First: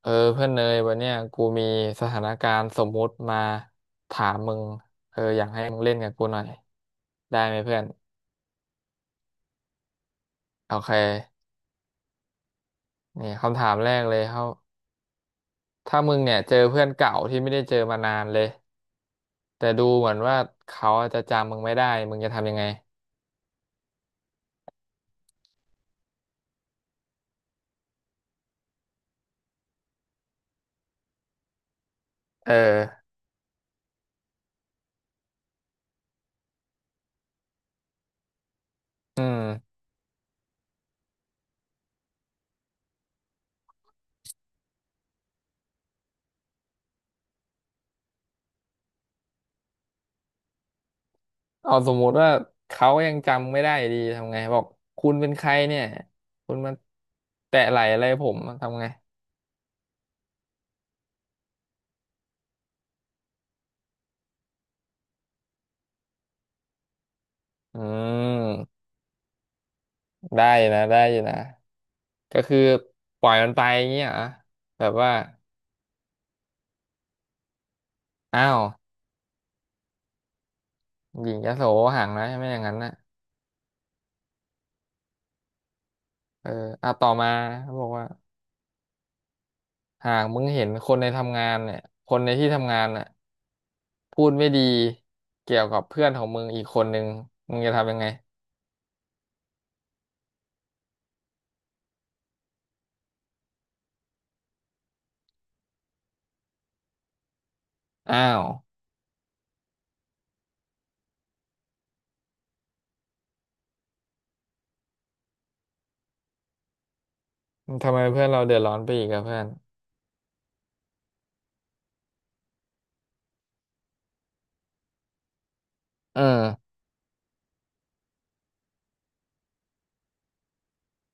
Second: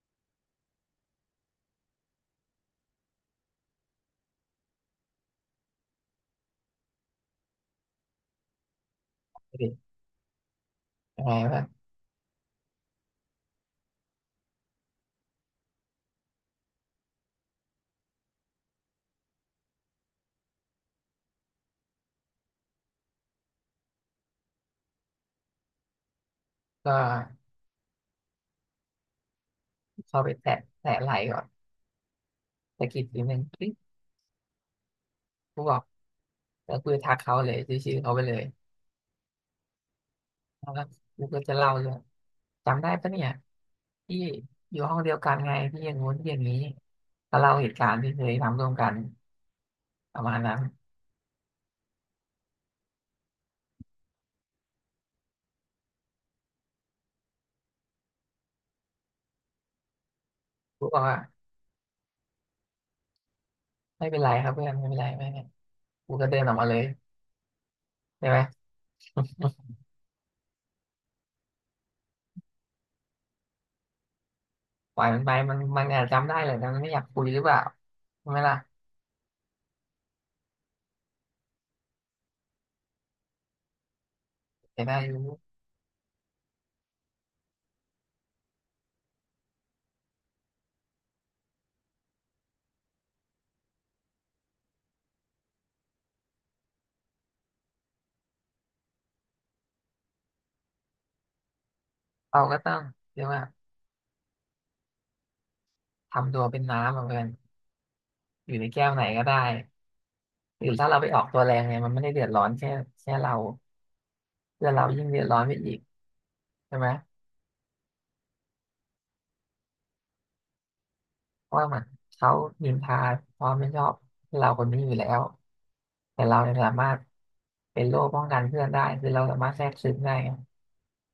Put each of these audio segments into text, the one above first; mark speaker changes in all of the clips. Speaker 1: เออเพื่อนเนยวันเนี้ยกูมีสถานการณ์สมมุติมาถามมึงเอออยากให้มึงเล่นกับกูหน่อยได้ไหมเพื่อน
Speaker 2: ดิ
Speaker 1: โอเค
Speaker 2: ยังไงวะ
Speaker 1: นี่คำถามแรกเลยเขาถ้ามึงเนี่ยเจอเพื่อนเก่าที่ไม่ได้เจอมานานเลยแต่ดูเหมือนว่าเขาอาจจะจำมึงไม่ได้มึงจะทำยังไง
Speaker 2: ก็เข้าไปแตะไหล่ก่อน
Speaker 1: เออ
Speaker 2: สะกิดทีหนึ่งคลิกกูบอกแล้วกูจะทักเขาเลยชื่อเขาไปเลย
Speaker 1: อืม
Speaker 2: แล้วก็กูก็จะเล่าเรื่องจำได้ปะเนี่ยที่อยู่ห้องเดียวกันไงที่อย่างงู้นที่อย่างนี้ก็เล่าเหตุการณ์ที่เคยทำร่วมกันประมาณนั้น
Speaker 1: เอาสมมุติว่าเขายังจำไม่ได้ดีทำไงบอกคุณเป็นใครเนี่ยคุณมาแตะไหล่อะไรผมทำไง
Speaker 2: กูบอกว่าไม่เป็นไรครับเพื่อนไม่เป็นไรไม่เป็นไรกูก็เดินออกมาเลย
Speaker 1: อื
Speaker 2: ใช่ไหม
Speaker 1: ม ได้อยู่นะได้อยู่นะก็คือปล่อยมันไปอย่างเงี้ยเหรอแบบ
Speaker 2: ปล่อย
Speaker 1: ว่า
Speaker 2: มันไปมันอาจจำได้เลยแต่มันไม่อยากคุยหรือเปล่าใช่ไหม
Speaker 1: อ้า
Speaker 2: ล่ะ
Speaker 1: วหญิงยโสห่างนะใช่ไหมอย่างนั้นนะ
Speaker 2: แต่ได้รู้
Speaker 1: เอออ่ะต่อมาเขาบอกว่าหากมึงเห็นคนในทำงานเนี่ยคนในที่ทำงานน่ะพูดไม่ดีเกี่ยวกับเพื่อนของมึงอีกคนนึงมึงจะทำยังไง
Speaker 2: เราก็ต้องเรียกว่าทำตัวเป็นน้ำอะเพื่อน
Speaker 1: อ้าว
Speaker 2: อยู่ในแก้วไหนก็ได้หรือถ้าเราไปออกตัวแรงเนี่ยมันไม่ได้เดือดร้อนแค่เราเพื่อนเรายิ่งเดือดร้อนไปอีกใช่ไหม
Speaker 1: ทำไมเพื่อนเราเดือดร้อนไปอีกอะเพื่อน
Speaker 2: เพราะว่ามันเขานินทาความไม่ชอบเราคนนี้อยู่แล้ว
Speaker 1: เอ
Speaker 2: แต่
Speaker 1: อ
Speaker 2: เราเนี่ยสามารถเป็นโล่ป้องกันเพื่อนได้คือเราสามารถแทรกซึมได้ไง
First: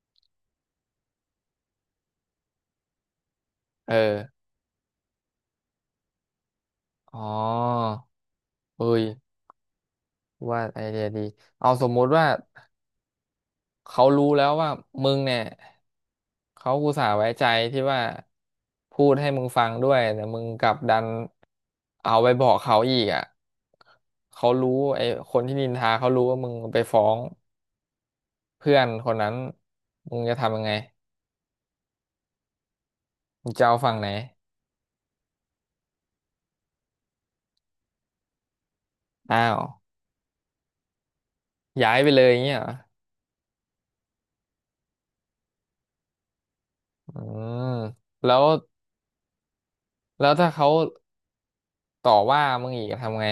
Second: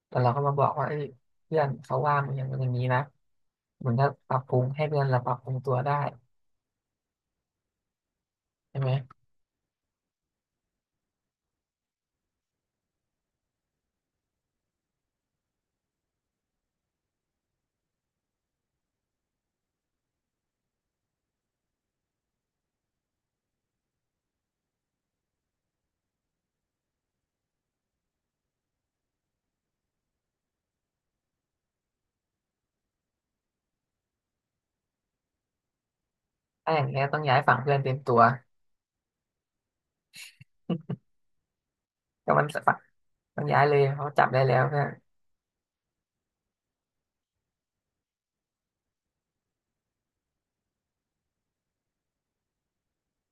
Speaker 2: แต่เราก็มาบอกว่าเอ้ยเพื่อนเขาว่ามึงอย่างนั้นอย่างนี้นะมั
Speaker 1: เอ
Speaker 2: นก็
Speaker 1: อ
Speaker 2: ปรับปรุงให้เพื่อนเราปรับปรุงตัวได้
Speaker 1: อ๋อ
Speaker 2: ใช่
Speaker 1: เอ้
Speaker 2: ไหม
Speaker 1: ยว่าไอเดียดีเอาสมมุติว่า เขารู้แล้วว่ามึงเนี่ยเขาอุตส่าห์ไว้ใจที่ว่าพูดให้มึงฟังด้วยแต่มึงกลับดันเอาไปบอกเขาอีกอ่ะเขารู้ไอ้คนที่นินทาเขารู้ว่ามึงไปฟ้องเพื่อนคนนั้นมึงจะทำยังไงมึงจะเอาฝั่งไหน
Speaker 2: ถ้าอย่างเงี้ยต้องย้ายฝั่งเพื่อนเต็มตัว
Speaker 1: อ้าวย้ายไปเลย
Speaker 2: ก็
Speaker 1: อย่าง
Speaker 2: มัน
Speaker 1: เงี้ย
Speaker 2: สะ
Speaker 1: เหรอ
Speaker 2: ต้องย้ายเลยเขาจับได้แล้วเพื่อน
Speaker 1: อืมแล้วแล้วถ้าเขาต่อว่ามึงอีกทำไง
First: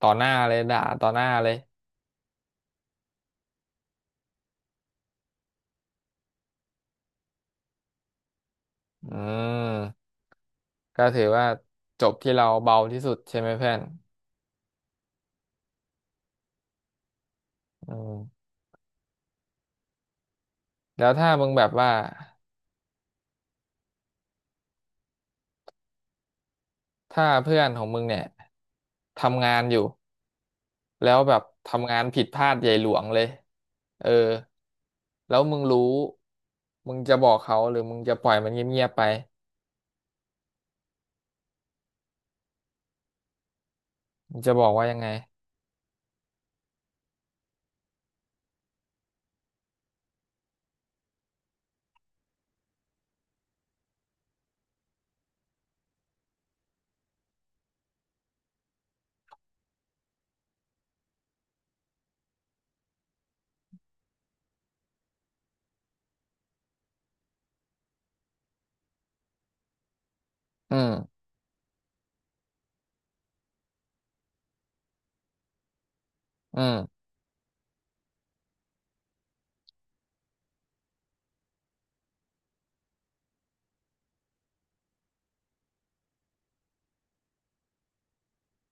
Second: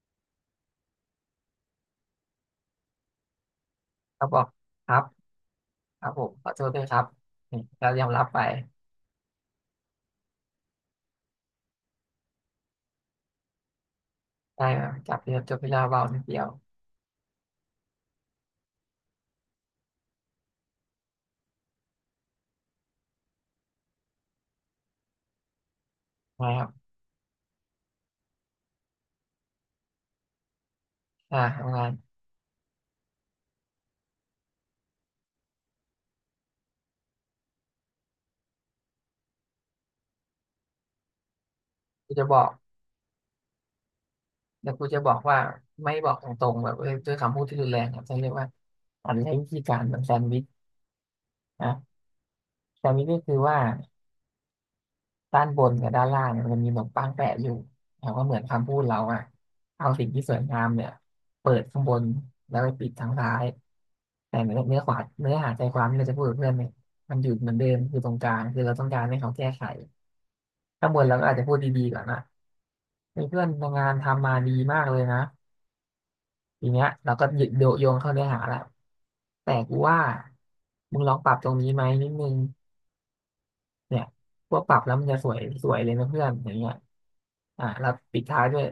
Speaker 1: ต่อหน้าเลยด่าต่อหน้าเลย
Speaker 2: เขาบอกครับ ครับผมขอโทษด้วยครับนี่เรายอมรับไป
Speaker 1: อืม ก็ถือว่าจบที่เราเบาที่สุดใช่ไหมเพื่อน
Speaker 2: ได้ครับจับเรียจบเวลาเบานิดเดียว
Speaker 1: อืมแล้วถ้ามึงแบบว่า
Speaker 2: นะครับ
Speaker 1: ถ้าเพื่อนของมึงเนี่ยทำงานอยู่แล้วแบ
Speaker 2: อ่า
Speaker 1: บ
Speaker 2: ทำงา
Speaker 1: ทำ
Speaker 2: น
Speaker 1: งานผิดพลาดใหญ่หลวงเลย เออ แล้วมึงรู้มึงจะบอกเขาหรือมึงจะปล่อยมันเงียบๆไป
Speaker 2: กูจะบอก
Speaker 1: มึงจะบอ
Speaker 2: เดี๋
Speaker 1: ก
Speaker 2: ยว
Speaker 1: ว่า
Speaker 2: กู
Speaker 1: ยั
Speaker 2: จะ
Speaker 1: งไง
Speaker 2: บอกว่าไม่บอกตรงๆแบบเอ้ยด้วยคำพูดที่รุนแรงครับจะเรียกว่าอานใช้วิธีการแบบแซนด์วิชนะแซนด์วิชก็คือว่าด้านบนกับด้านล่างเนี่ยมันจะมีขนมปังแปะอยู่แต่ว่าเหมือนคำพูดเราอะเอาสิ่งที่สวยงามเนี่ยเปิดข้างบนแล้วไปปิดทางซ้ายแต่เนื้อขวาเนื้อหาใจความที่เราจะพูดกับเพื่อนเนี่ยมันอยู่เหมือนเดิมคือตรงกลางคือเราต้องการให้เขาแก้ไข
Speaker 1: อื
Speaker 2: ถ้าบ่น
Speaker 1: ม
Speaker 2: เราก็อาจจะพูดดีๆก่อนนะมีเพื่อนทำงานทำมาดีมากเลยนะ
Speaker 1: อื
Speaker 2: ทีเนี้ย
Speaker 1: ม
Speaker 2: เราก็หยึดโยโยงเข้าเนื้อหาแล้วแต่กูว่ามึงลองปรับตรงนี้ไหมนิดนึงเนี่ยพวกปรับแล้วมันจะสวยสวยเลยนะเพื่อนอย่างเงี้ยอ่ะเราปิดท้ายด้วย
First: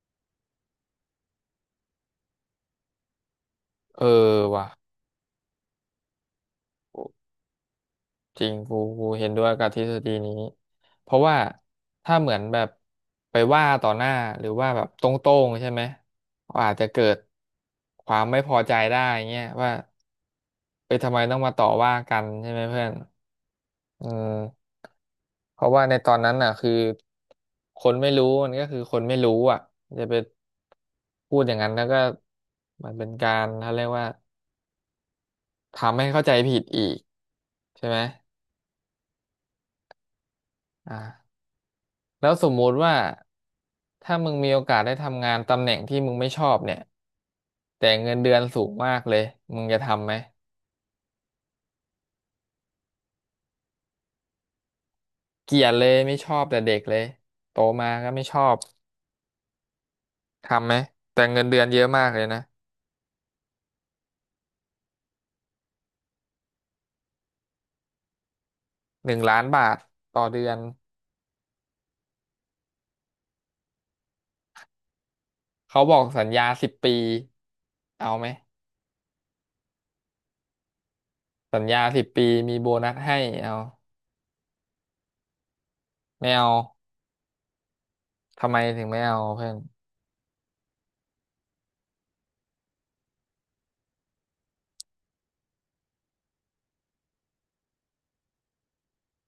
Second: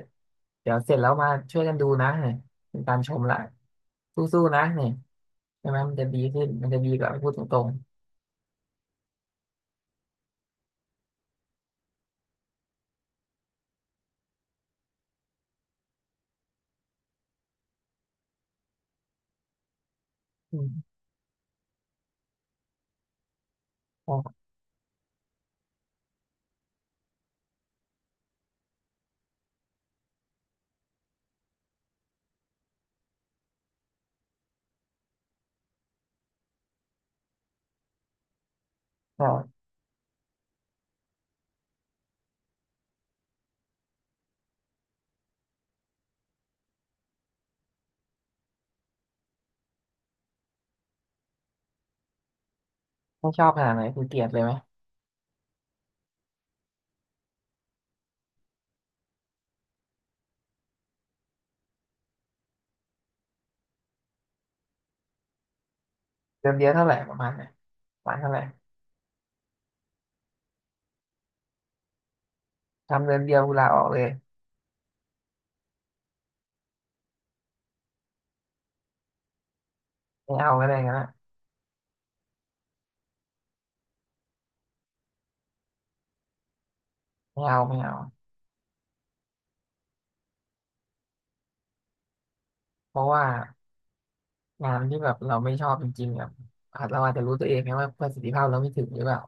Speaker 2: เดี๋ยวเสร็จแล้วมาช่วยกันดูนะเนี่ยเป็นการชมละ
Speaker 1: เออ
Speaker 2: สู้ๆนะ
Speaker 1: ว่ะ
Speaker 2: เนี่ยใช่ไหมมันจะดีขึ้นมันจะดีกว่าพูดตรง
Speaker 1: จริงกูเห็นด้วยกับทฤษฎีนี้เพราะว่าถ้าเหมือนแบบไปว่าต่อหน้าหรือว่าแบบตรงๆใช่ไหมก็อาจจะเกิดความไม่พอใจได้เงี้ยว่า
Speaker 2: ๆอืม
Speaker 1: ไปทำไมต้องมาต่อว่ากันใช่ไหมเพื่อนเออ
Speaker 2: ก็
Speaker 1: เพราะว่าในตอนนั้นน่ะคือคนไม่รู้มันก็คือคนไม่รู้อ่ะจะไปพูดอย่างนั้นแล้วก็มันเป็นการเขาเรียกว่าทำให้เข้าใจผิดอีกใช่ไหม
Speaker 2: ก็
Speaker 1: อ่า แล้วสมมุติว่าถ้ามึงมีโอกาสได้ทำงานตำแหน่งที่มึงไม่ชอบเนี่ยแต่เงินเดือนสูงมากเลยมึงจะทำไหม
Speaker 2: ไม่ชอบขนาดไหนคุณเกลียดเลยไหม
Speaker 1: เกลียดเลยไม่ชอบแต่เด็กเลยโตมาก็ไม่ชอบทำไหมแต่เงินเดือนเยอะมากเลยนะ
Speaker 2: เติมเดียวเท่าไหร่ประมาณไหนประมาณเท่าไหร่
Speaker 1: 1,000,000 บาทต่อเดือน
Speaker 2: ทำเดือนเดียวกูลาออกเลย
Speaker 1: เขาบอกสัญญาสิบปีเอาไหม
Speaker 2: ไม่เอาก็ได้กันนะ
Speaker 1: สัญญาสิบปีมีโบนัสให้เอาไม่เอา
Speaker 2: ไม่เอาไม่เอา
Speaker 1: ทำไมถึงไม่เอาเพื่อน
Speaker 2: เพราะว่างานที่แบบเราไม่ชอบจริงๆแบบอาจเราอาจจะรู้ตัวเองไงว่าประสิทธิภาพเราไม่ถึงหรือเปล่า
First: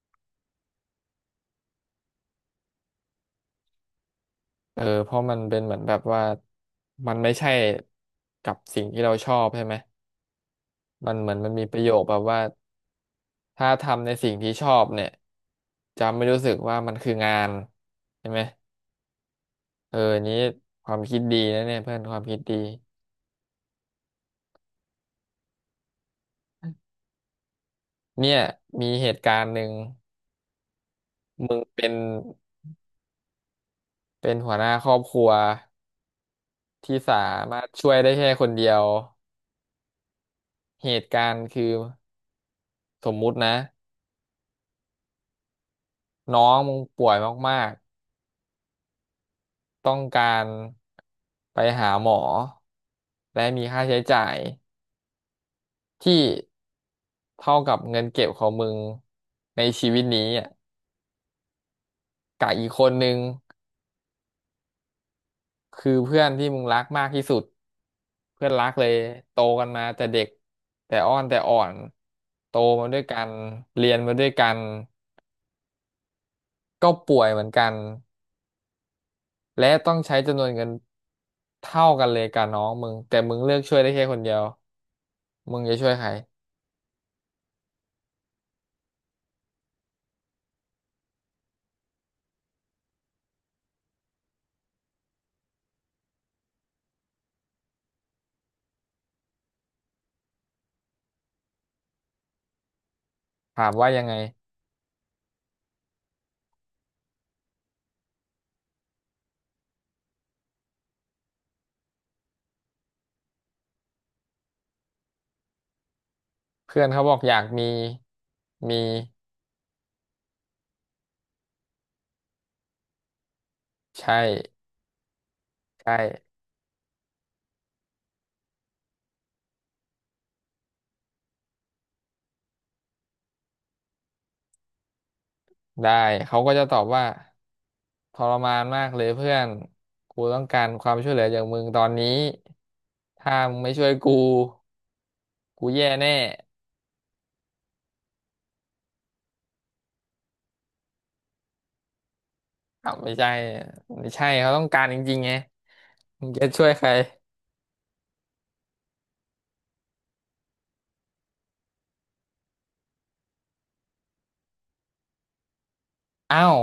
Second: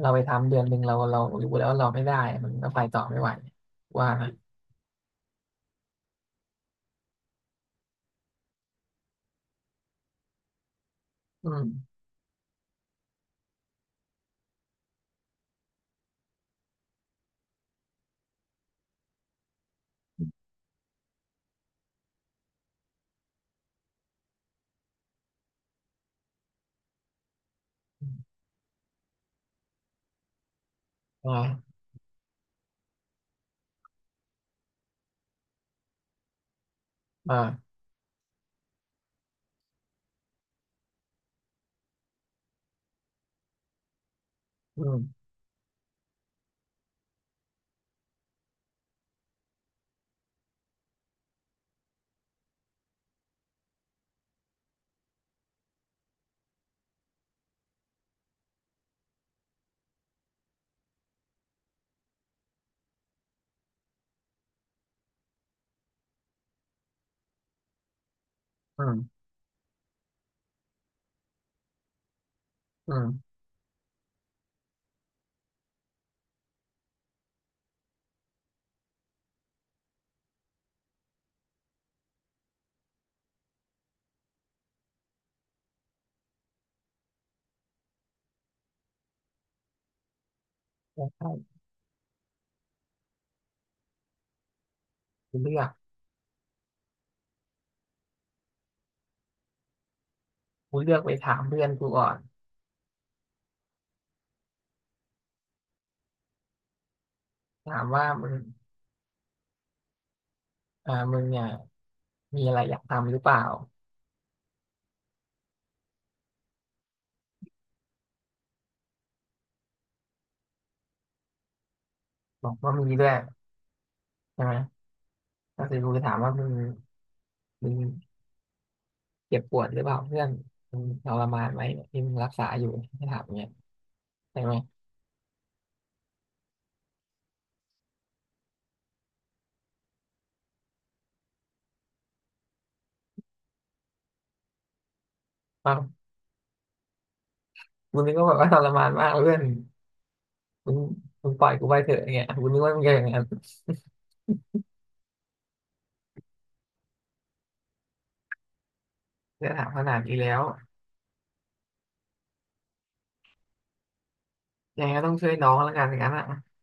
Speaker 2: เราไปทำเดือนหนึ่งเรารู้แล้วว่าเราไม่ได้มันก็ไปต่อไม่ไหวว่านะ
Speaker 1: เออเพราะมันเป็นเหมือนแบบว่ามันไม่ใช่กับสิ่งที่เราชอบใช่ไหม มันเหมือน
Speaker 2: อื
Speaker 1: มันมีประโย
Speaker 2: ม
Speaker 1: คแบบว่าถ้าทำในสิ่งที่ชอบเนี่ยจะไม่รู้สึกว่ามันคืองานใช่ไหมเอออันนี้ความคิดดีนะเนี่ยเพื่อนความคิดดีเนี่ยมีเหตุการณ์หนึ่ง
Speaker 2: อ่
Speaker 1: มึง
Speaker 2: า
Speaker 1: เป็นหัวหน้าครอบครัวที่สามารถ
Speaker 2: อ่า
Speaker 1: ช่วยได้แค่คนเดียวเหตุการณ์คือสมมุตินะ
Speaker 2: อืม
Speaker 1: น้องมึงป่วยมากๆต้องการไปหาหมอและมีค่าใช้จ่าย ที่เท่ากับเงินเก็บของมึงในชีวิตนี้อ่ะกับอีกคนนึงคือเพื่อนที่มึงรักมากที่สุดเพื่อนรัก
Speaker 2: อื
Speaker 1: เลย
Speaker 2: ม
Speaker 1: โตกันมาแต่เด็กแต่อ้อนแต่อ่อนโตมา
Speaker 2: อื
Speaker 1: ด้วยกัน
Speaker 2: ม
Speaker 1: เรียนมาด้วยกันก็ป่วยเหมือนกันและต้องใช้จำนวนเงินเท่ากันเลยกับน้องมึงแต่มึงเลือกช่วยได้แค่คนเดียวมึงจะช่วยใคร
Speaker 2: ใช่กูเลือกกูเลือกไปถามเพื่อนกูก่อน
Speaker 1: ถามว่ายังไง
Speaker 2: ถามว่ามึงมึงเนี่ยมีอะไรอยากทำหรือเปล่า
Speaker 1: เพื่อนเขาบอกอยากมีมี
Speaker 2: บอกว่ามีด้วย
Speaker 1: ใช่
Speaker 2: ใช่ไหมก็คือกู
Speaker 1: ใช่
Speaker 2: ไปถามว่ามึง เจ็บปวดหรือเปล่าเพื่อนมันทรมานไหมเนี่ยที่มึงรักษาอยู่ให้ถามเนี่ยใช่ไหม
Speaker 1: ได้เขาก็จะตอบว่าทรมานมากเลยเพื่อนกูต้องการความช่วยเหลือจากมึงตอนนี้ถ้ามึงไม่ช่วยกูกู
Speaker 2: บาง
Speaker 1: แย่แน่
Speaker 2: มึงนึกว่าแบบว่าทรมานมากเพื่อนมึงมึงปล่อยกูไปเถอะอย่างเงี้ยมุงนึกว่ามึง
Speaker 1: อ้า
Speaker 2: จะ
Speaker 1: ว
Speaker 2: อย่าง
Speaker 1: ไม่
Speaker 2: นั้น
Speaker 1: ใช่ไม่ใช่เขาต้องการจริงๆไงมึงจะช่วยใคร
Speaker 2: เพื่อนถามขนาดนี้แล้วยังไงก็ต้องช่วยน้องแล้วกันอย่างนั้นอ่ะ
Speaker 1: อ้าว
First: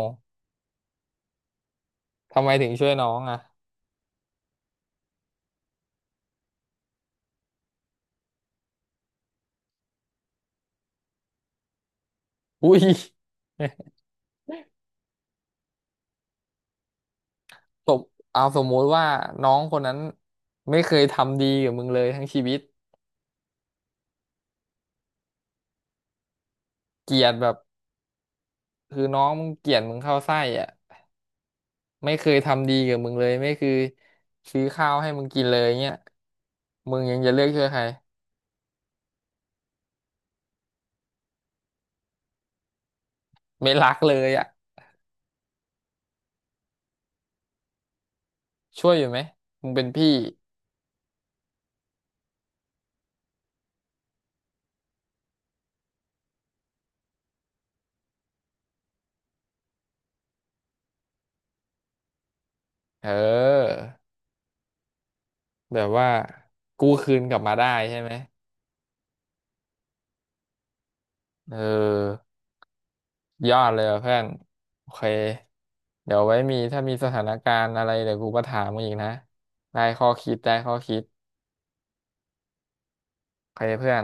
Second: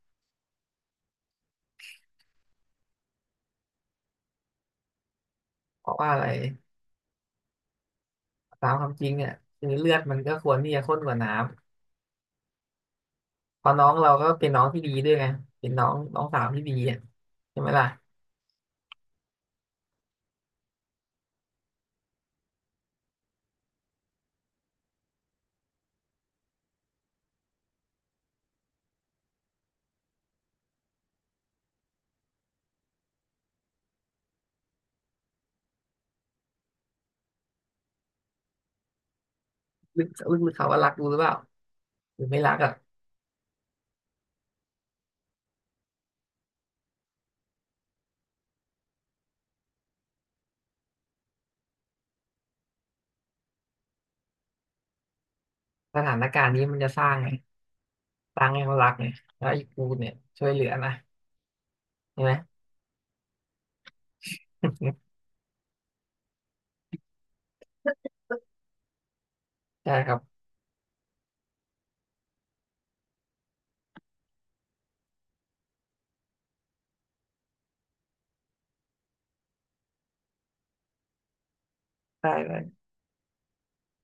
Speaker 1: ทำไมถึงช่วยน้องอ่ะ
Speaker 2: เพราะว่าอะไรตามความจริงเนี่ยคือเลือดมันก็ควรที่จะข้นกว่าน้
Speaker 1: อุ้ย
Speaker 2: ำเพราะน้อ งเราก็เป็นน้องที่ดีด้วยไงเป็นน้องน้องสาวที่ดีอ่ะใช่ไหมล่ะ
Speaker 1: ตบเอาสมมุติว่าน้องคนนั้นไม่เคยทำดีกับมึงเลยทั้งชีวิตเกลียดแบบคือน้องมึงเกลียดมึงเข้าไส้อ่ะ ไม่เคยทำดีกับมึงเลยไม่เคือซื้อข้าวให้มึงกินเลยเงี้ยมึงยังจะเลือกช่วยใคร
Speaker 2: ลึกลึกๆเขาว่ารักกูหรือเปล่าหรือไม่รักอ่ะ
Speaker 1: ไม่รักเลยอ่ะช่วยอยู่ไหมมึงเป็นพี่
Speaker 2: สถานการณ์นี้มันจะสร้างไงสร้างให้เขารักไงแล้วไอ้กูเนี่ยช่วยเหลือนะ ใช่ไหม
Speaker 1: เออ แบบว่ากู้คืนกลับมาได้ใช่ไหม
Speaker 2: ใช่ครับ
Speaker 1: เออยอดเลยว่ะเพื่อนโอเคเดี๋ยวไว้มีถ้ามีสถานการณ์อะไรเดี๋ยวกูก็ถามมึงอีกนะได้ข้อคิดได้ข้อคิด
Speaker 2: ได้เลย
Speaker 1: โอเคเพื่อน